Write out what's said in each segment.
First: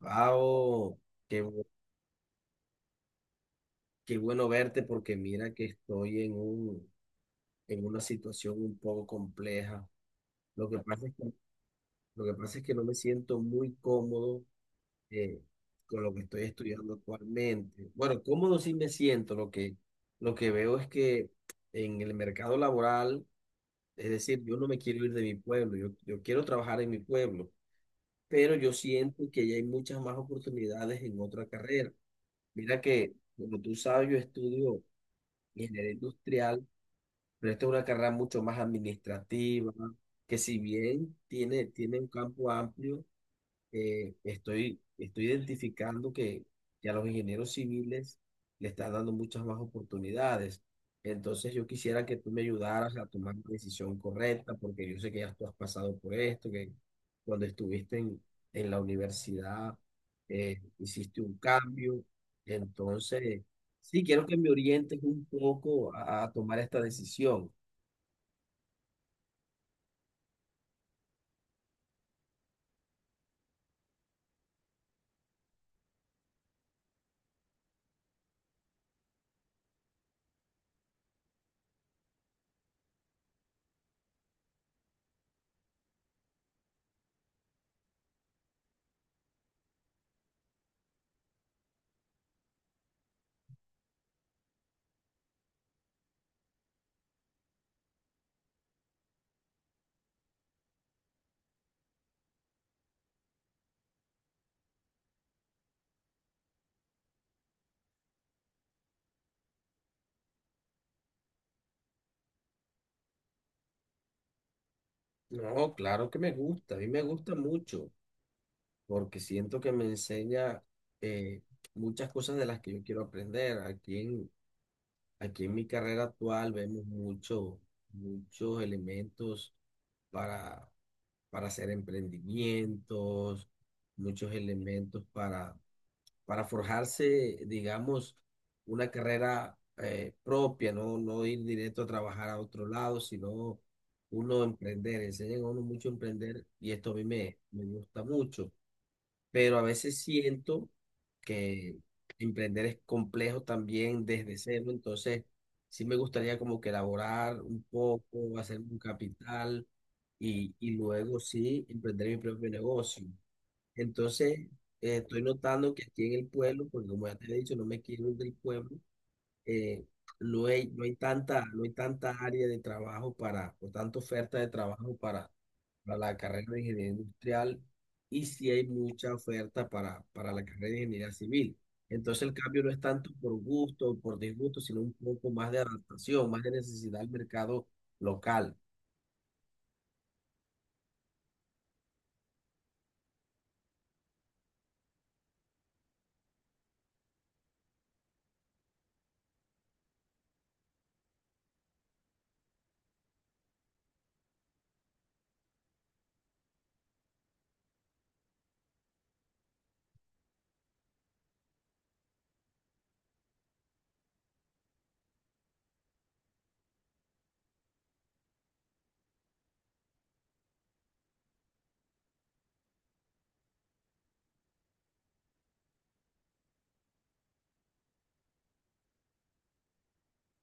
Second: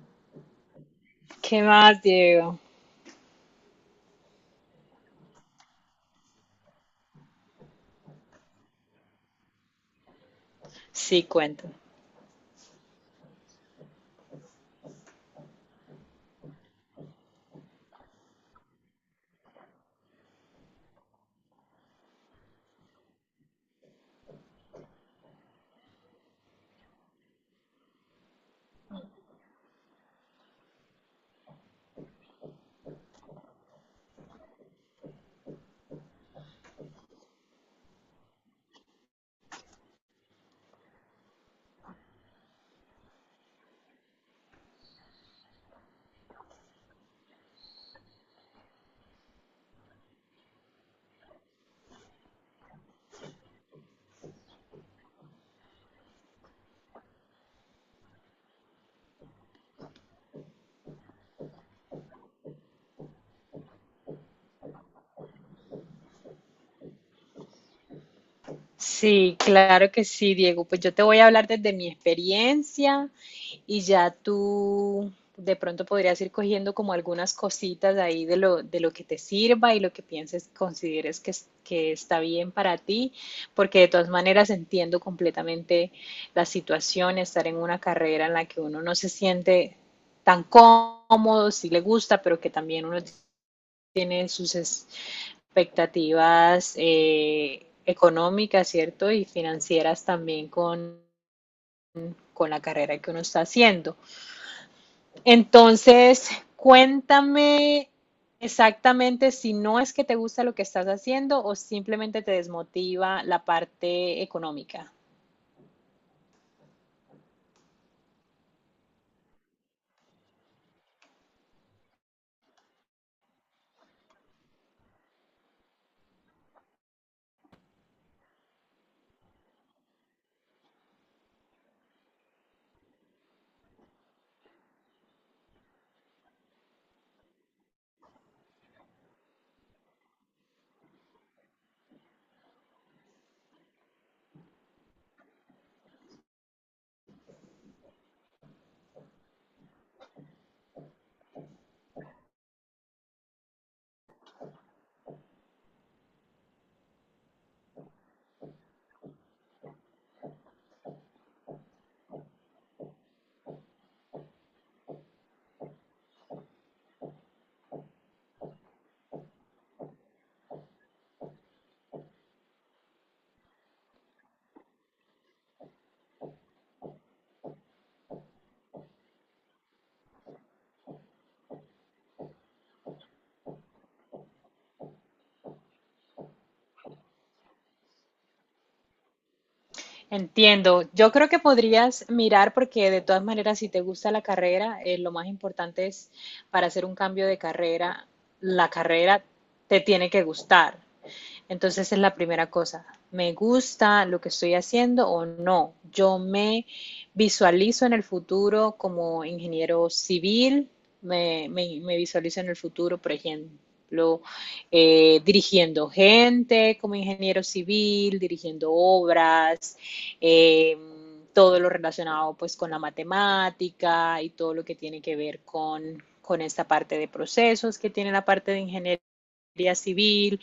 Pau, qué, ¿Qué bu- más, Diego? qué bueno verte porque mira que estoy en una situación un poco compleja. Lo que pasa es Sí, que, cuento. lo que pasa es que no me siento muy cómodo eh, con lo que estoy estudiando actualmente. Bueno, cómodo sí me siento. Lo que veo es que en el mercado laboral, es decir, yo no me quiero ir de mi pueblo, yo quiero trabajar en mi pueblo, pero yo siento que ya hay muchas más oportunidades en otra carrera. Mira que, como tú sabes, yo estudio ingeniero industrial, pero esta es una carrera mucho más administrativa, que si bien tiene un campo amplio, estoy identificando que a los ingenieros civiles le están dando muchas más oportunidades. Entonces yo quisiera que tú me ayudaras a tomar la decisión correcta, porque yo sé que ya tú has pasado por esto, que cuando estuviste en la universidad hiciste un cambio. Entonces, sí, quiero que me orientes un poco a tomar esta decisión. Sí, claro que sí, Diego. Pues yo te voy a hablar desde mi experiencia y ya tú de pronto podrías ir cogiendo como algunas cositas ahí de lo que te sirva y lo que pienses, consideres que, que está bien para ti, porque de todas maneras entiendo completamente la situación, estar en una carrera en la que uno no se siente tan cómodo, si le gusta, pero que también uno tiene sus expectativas, económicas, ¿cierto? Y financieras también con la carrera que uno está haciendo. Entonces, cuéntame exactamente si no es que te gusta lo que estás haciendo o simplemente te desmotiva la parte económica. No, claro que me gusta, a mí me gusta mucho, porque siento que me enseña eh, muchas cosas de las que yo quiero aprender. Aquí en mi carrera actual vemos muchos elementos para, para hacer emprendimientos, muchos elementos para forjarse, digamos, una carrera propia, ¿no? No ir directo a trabajar a otro lado, sino uno emprender. Enseñan a uno mucho a emprender y esto a mí me gusta mucho, pero a veces siento que emprender es complejo también desde cero, entonces sí me gustaría como que elaborar un poco, hacer un capital y luego sí emprender mi propio negocio. Entonces estoy notando que aquí en el pueblo, porque como ya te he dicho, no me quiero ir del pueblo, eh, no hay tanta área de trabajo o tanta oferta de trabajo para la carrera de ingeniería industrial y sí hay mucha oferta para la carrera de ingeniería civil. Entonces el cambio no es tanto por gusto o por disgusto, sino un poco más de adaptación, más de necesidad al mercado local. Entiendo. Yo creo que podrías mirar, porque de todas maneras si te gusta la carrera, lo más importante es, para hacer un cambio de carrera, la carrera te tiene que gustar. Entonces es la primera cosa. ¿Me gusta lo que estoy haciendo o no? Yo me visualizo en el futuro como ingeniero civil, me visualizo en el futuro, por ejemplo, dirigiendo gente como ingeniero civil, dirigiendo obras, eh, todo lo relacionado pues con la matemática y todo lo que tiene que ver con esta parte de procesos que tiene la parte de ingeniería civil.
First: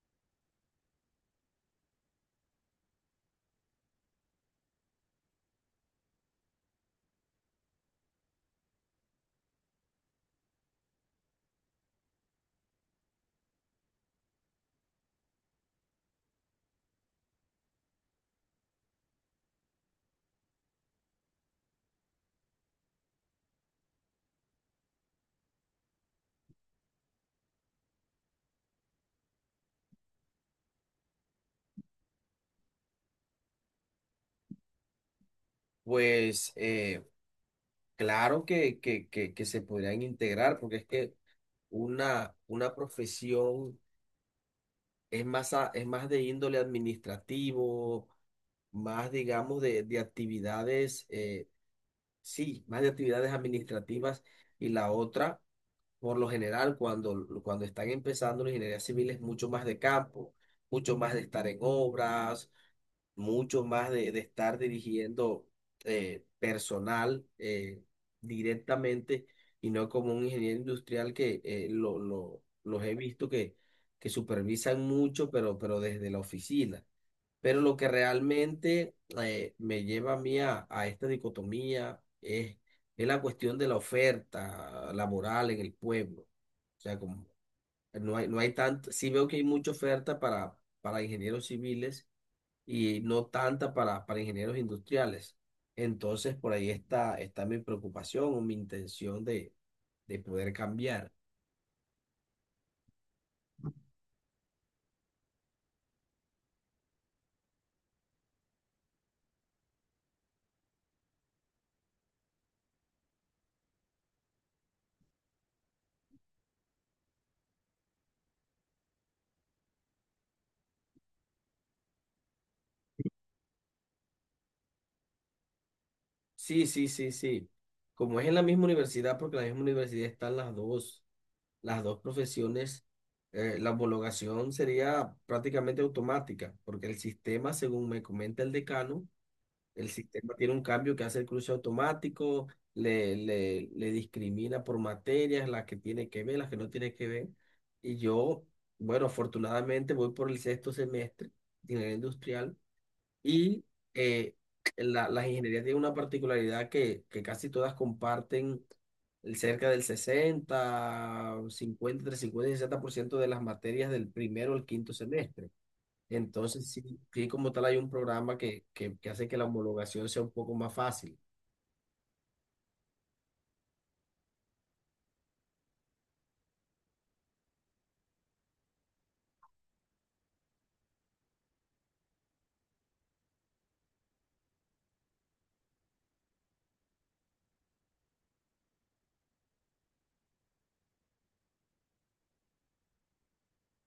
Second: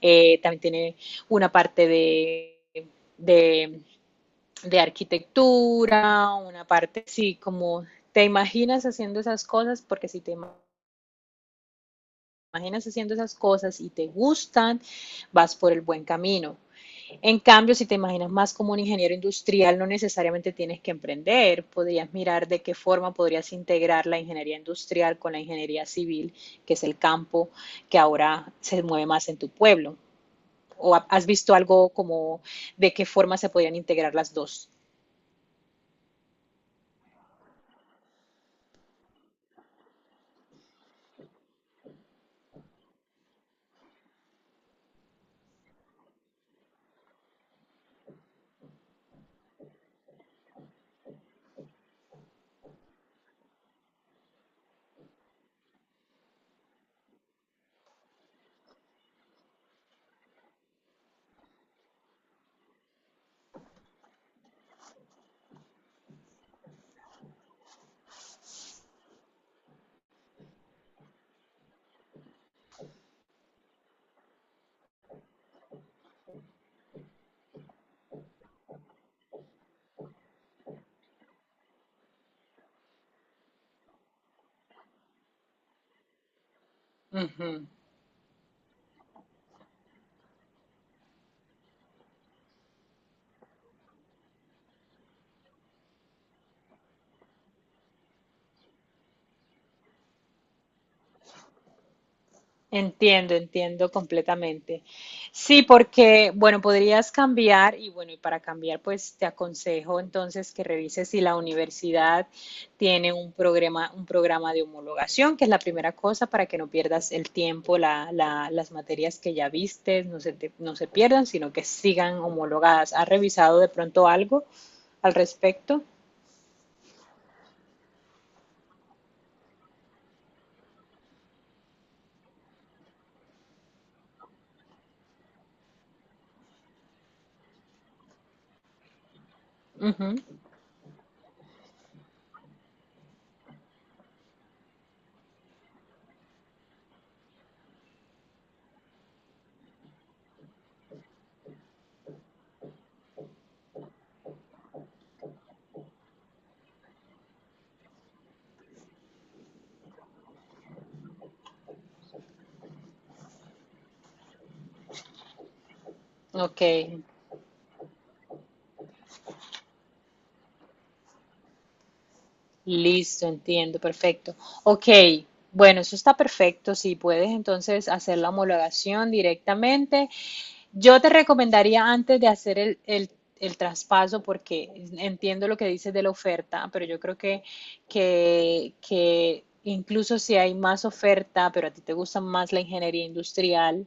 También tiene una parte de, de arquitectura, una parte, sí. Como te imaginas haciendo esas cosas, porque si te imaginas haciendo esas cosas y te gustan, vas por el buen camino. En cambio, si te imaginas más como un ingeniero industrial, no necesariamente tienes que emprender. Podrías mirar de qué forma podrías integrar la ingeniería industrial con la ingeniería civil, que es el campo que ahora se mueve más en tu pueblo. ¿O has visto algo como de qué forma se podrían integrar las dos? Pues claro que se podrían integrar, porque es que una profesión, es más, es más de índole administrativo, más, digamos, de actividades, sí, más de actividades administrativas. Y la otra, por lo general, cuando están empezando la ingeniería civil es mucho más de campo, mucho más de estar en obras, mucho más de estar dirigiendo personal directamente y no como un ingeniero industrial que los he visto que supervisan mucho, pero desde la oficina. Pero lo que realmente me lleva a mí a esta dicotomía es la cuestión de la oferta laboral en el pueblo. O sea, como Uh -huh. no hay tanto, sí veo que hay mucha oferta para ingenieros civiles y no tanta para ingenieros industriales. Entonces, por ahí está mi preocupación o mi intención de poder cambiar. Entiendo, entiendo completamente. Sí, porque, bueno, podrías cambiar. Y bueno, y para cambiar, pues te aconsejo entonces que revises si la universidad tiene un programa de homologación, que es la primera cosa, para que no pierdas el tiempo, las materias que ya viste, no se pierdan, sino que sigan homologadas. ¿Has revisado de pronto algo al respecto? Sí, sí, sí, sí. Como es en la misma universidad, porque en la misma universidad están las dos profesiones, la homologación sería prácticamente automática, porque el sistema, según me comenta el decano. El Uh -huh. sistema tiene un cambio que hace el cruce automático, le discrimina por materias, las que tiene que ver, las que no tiene que ver. Y yo, bueno, afortunadamente voy por el sexto semestre de ingeniería industrial y eh, las ingenierías tienen una particularidad que casi todas comparten el cerca del 60 50 entre 50 y 60% de las materias del primero al quinto semestre. Ok, Entonces, sí, sí, como tal hay un programa que hace que la homologación sea un poco más fácil. listo, entiendo, perfecto. Ok, bueno, eso está perfecto. Si puedes entonces hacer la homologación directamente, yo te recomendaría, antes de hacer el traspaso, porque entiendo lo que dices de la oferta, pero yo creo que incluso si hay más oferta, pero a ti te gusta más la ingeniería industrial,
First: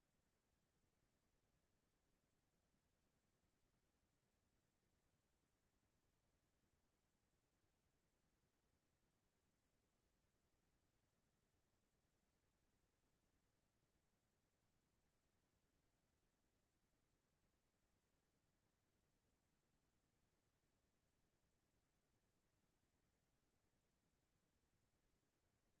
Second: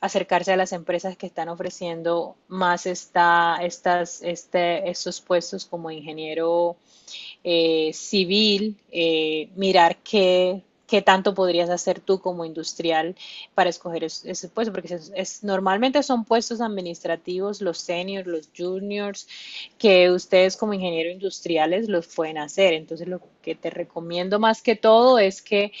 acercarse a las empresas que están ofreciendo más estos puestos como ingeniero, civil. Mirar qué, qué tanto podrías hacer tú como industrial para escoger ese puesto, porque normalmente son puestos administrativos, los seniors, los juniors, que ustedes como ingenieros industriales los pueden hacer. Entonces, lo que te recomiendo más que todo es que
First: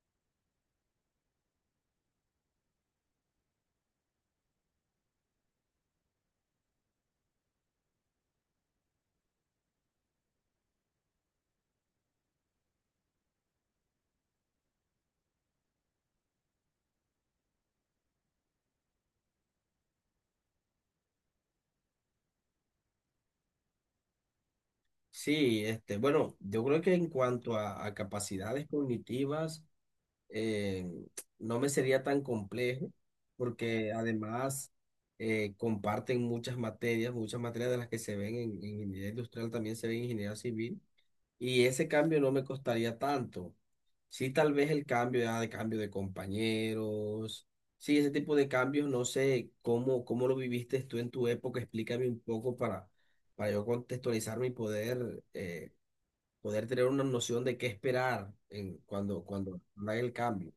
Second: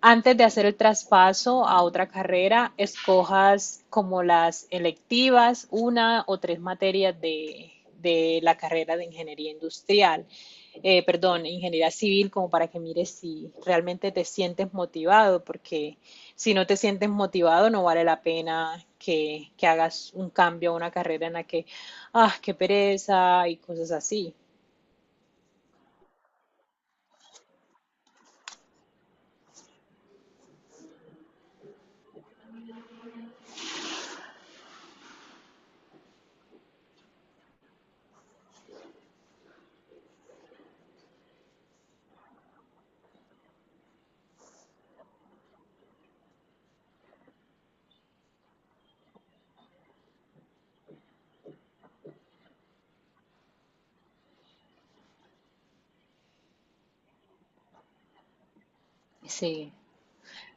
antes de hacer el traspaso a otra carrera, escojas como las electivas, una o tres materias de la carrera de ingeniería industrial, perdón, ingeniería civil, como para que mires si realmente te sientes motivado, porque si no te sientes motivado no vale la pena que hagas un cambio a una carrera en la que, ah, qué pereza y cosas así. Sí, este, bueno, yo creo que en cuanto a capacidades cognitivas, eh, no me sería tan complejo, porque además comparten muchas materias de las que se ven en ingeniería industrial también se ven en ingeniería civil. Y ese cambio no me costaría tanto. Sí, tal vez el cambio ya de cambio de compañeros. Sí, ese tipo de cambios, no sé cómo lo viviste tú en tu época. Explícame un poco para yo contextualizarme y poder tener una noción de qué esperar cuando Sí. haga el cambio.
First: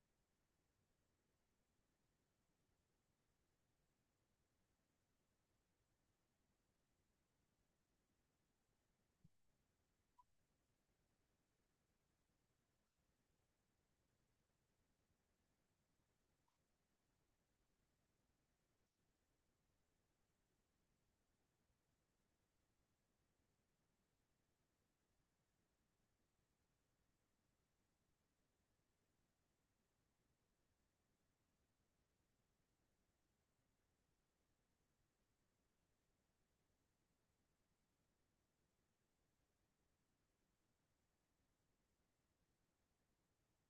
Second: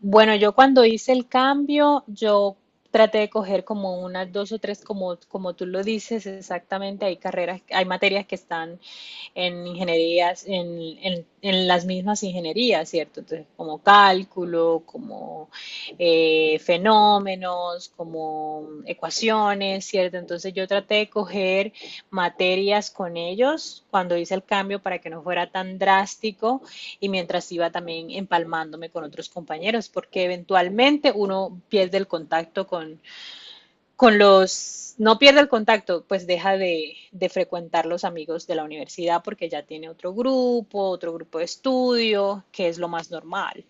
Bueno, yo cuando hice el cambio, yo traté de coger como unas dos o tres, como, como tú lo dices exactamente, hay carreras, hay materias que están en ingenierías, en las mismas ingenierías, ¿cierto? Entonces, como cálculo, como fenómenos, como ecuaciones, ¿cierto? Entonces, yo traté de coger materias con ellos cuando hice el cambio para que no fuera tan drástico, y mientras iba también empalmándome con otros compañeros, porque eventualmente uno pierde el contacto con no pierde el contacto, pues deja de frecuentar los amigos de la universidad porque ya tiene otro grupo de estudio, que es lo más normal.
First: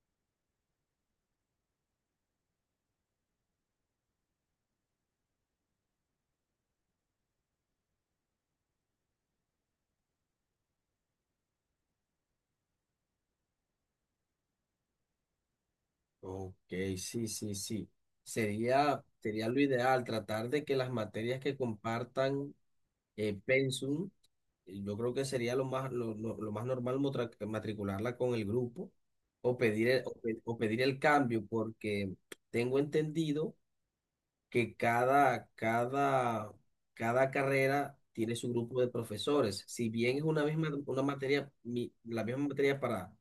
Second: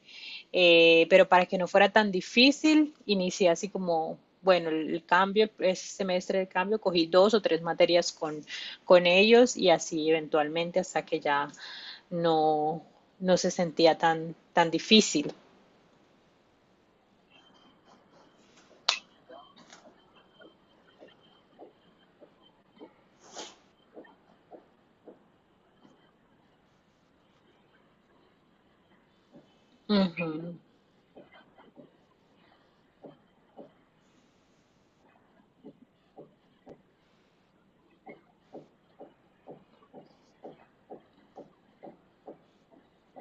Pero para que no fuera tan difícil, inicié así como, bueno, el cambio, ese semestre de cambio, cogí dos o tres materias con ellos, y así eventualmente, hasta que ya no, no se sentía tan, tan difícil. Ok, sí, sí, sí. Sería lo ideal tratar de que las materias que compartan pensum. Yo creo que sería lo más normal matricularla con el grupo o pedir el, Uh o pe- -huh, o pedir el cambio, porque tengo entendido que cada carrera tiene su grupo de profesores. Si bien es una misma, una materia, mi- la misma materia para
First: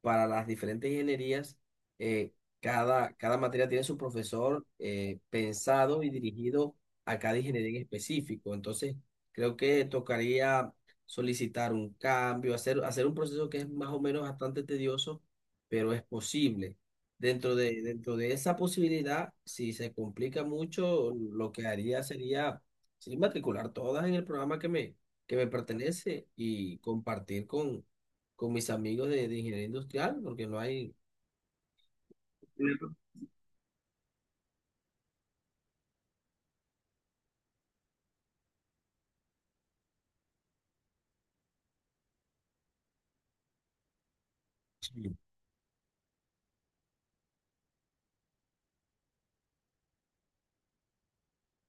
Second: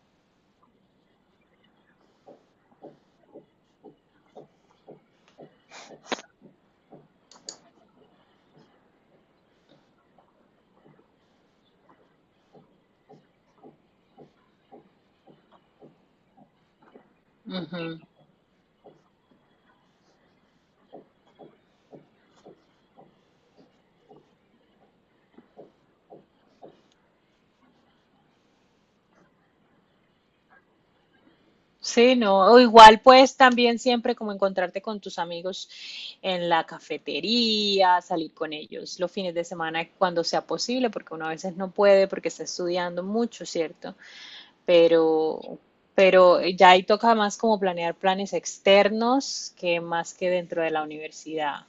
para las diferentes ingenierías, eh, cada materia tiene su profesor pensado y dirigido a cada ingeniería en específico. Entonces, creo que tocaría solicitar un cambio, hacer un proceso que es más o menos bastante tedioso, pero es posible. Dentro uh de, -huh. dentro de esa posibilidad, si se complica mucho, lo que haría sería, sería matricular todas en el programa que me pertenece y compartir con mis amigos de ingeniería industrial, porque no hay. Sí, no, o Claro. igual pues también siempre como encontrarte con tus amigos en la cafetería, salir con ellos los fines de semana cuando sea posible, porque uno a veces no puede porque está estudiando mucho, ¿cierto? Sí, Pero, pero ya ahí toca más como planear planes externos, que más que dentro de la universidad.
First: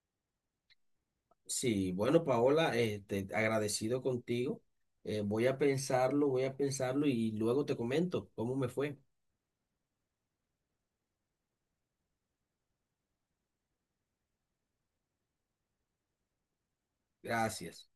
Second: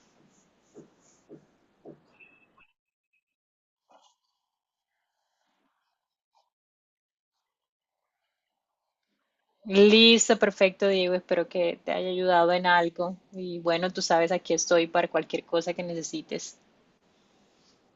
sí, bueno, Paola, este, agradecido contigo. Voy a pensarlo y luego te comento cómo me fue. Listo, perfecto, Diego. Espero que te haya ayudado en algo. Y bueno, tú sabes, aquí estoy para cualquier cosa que necesites. Gracias.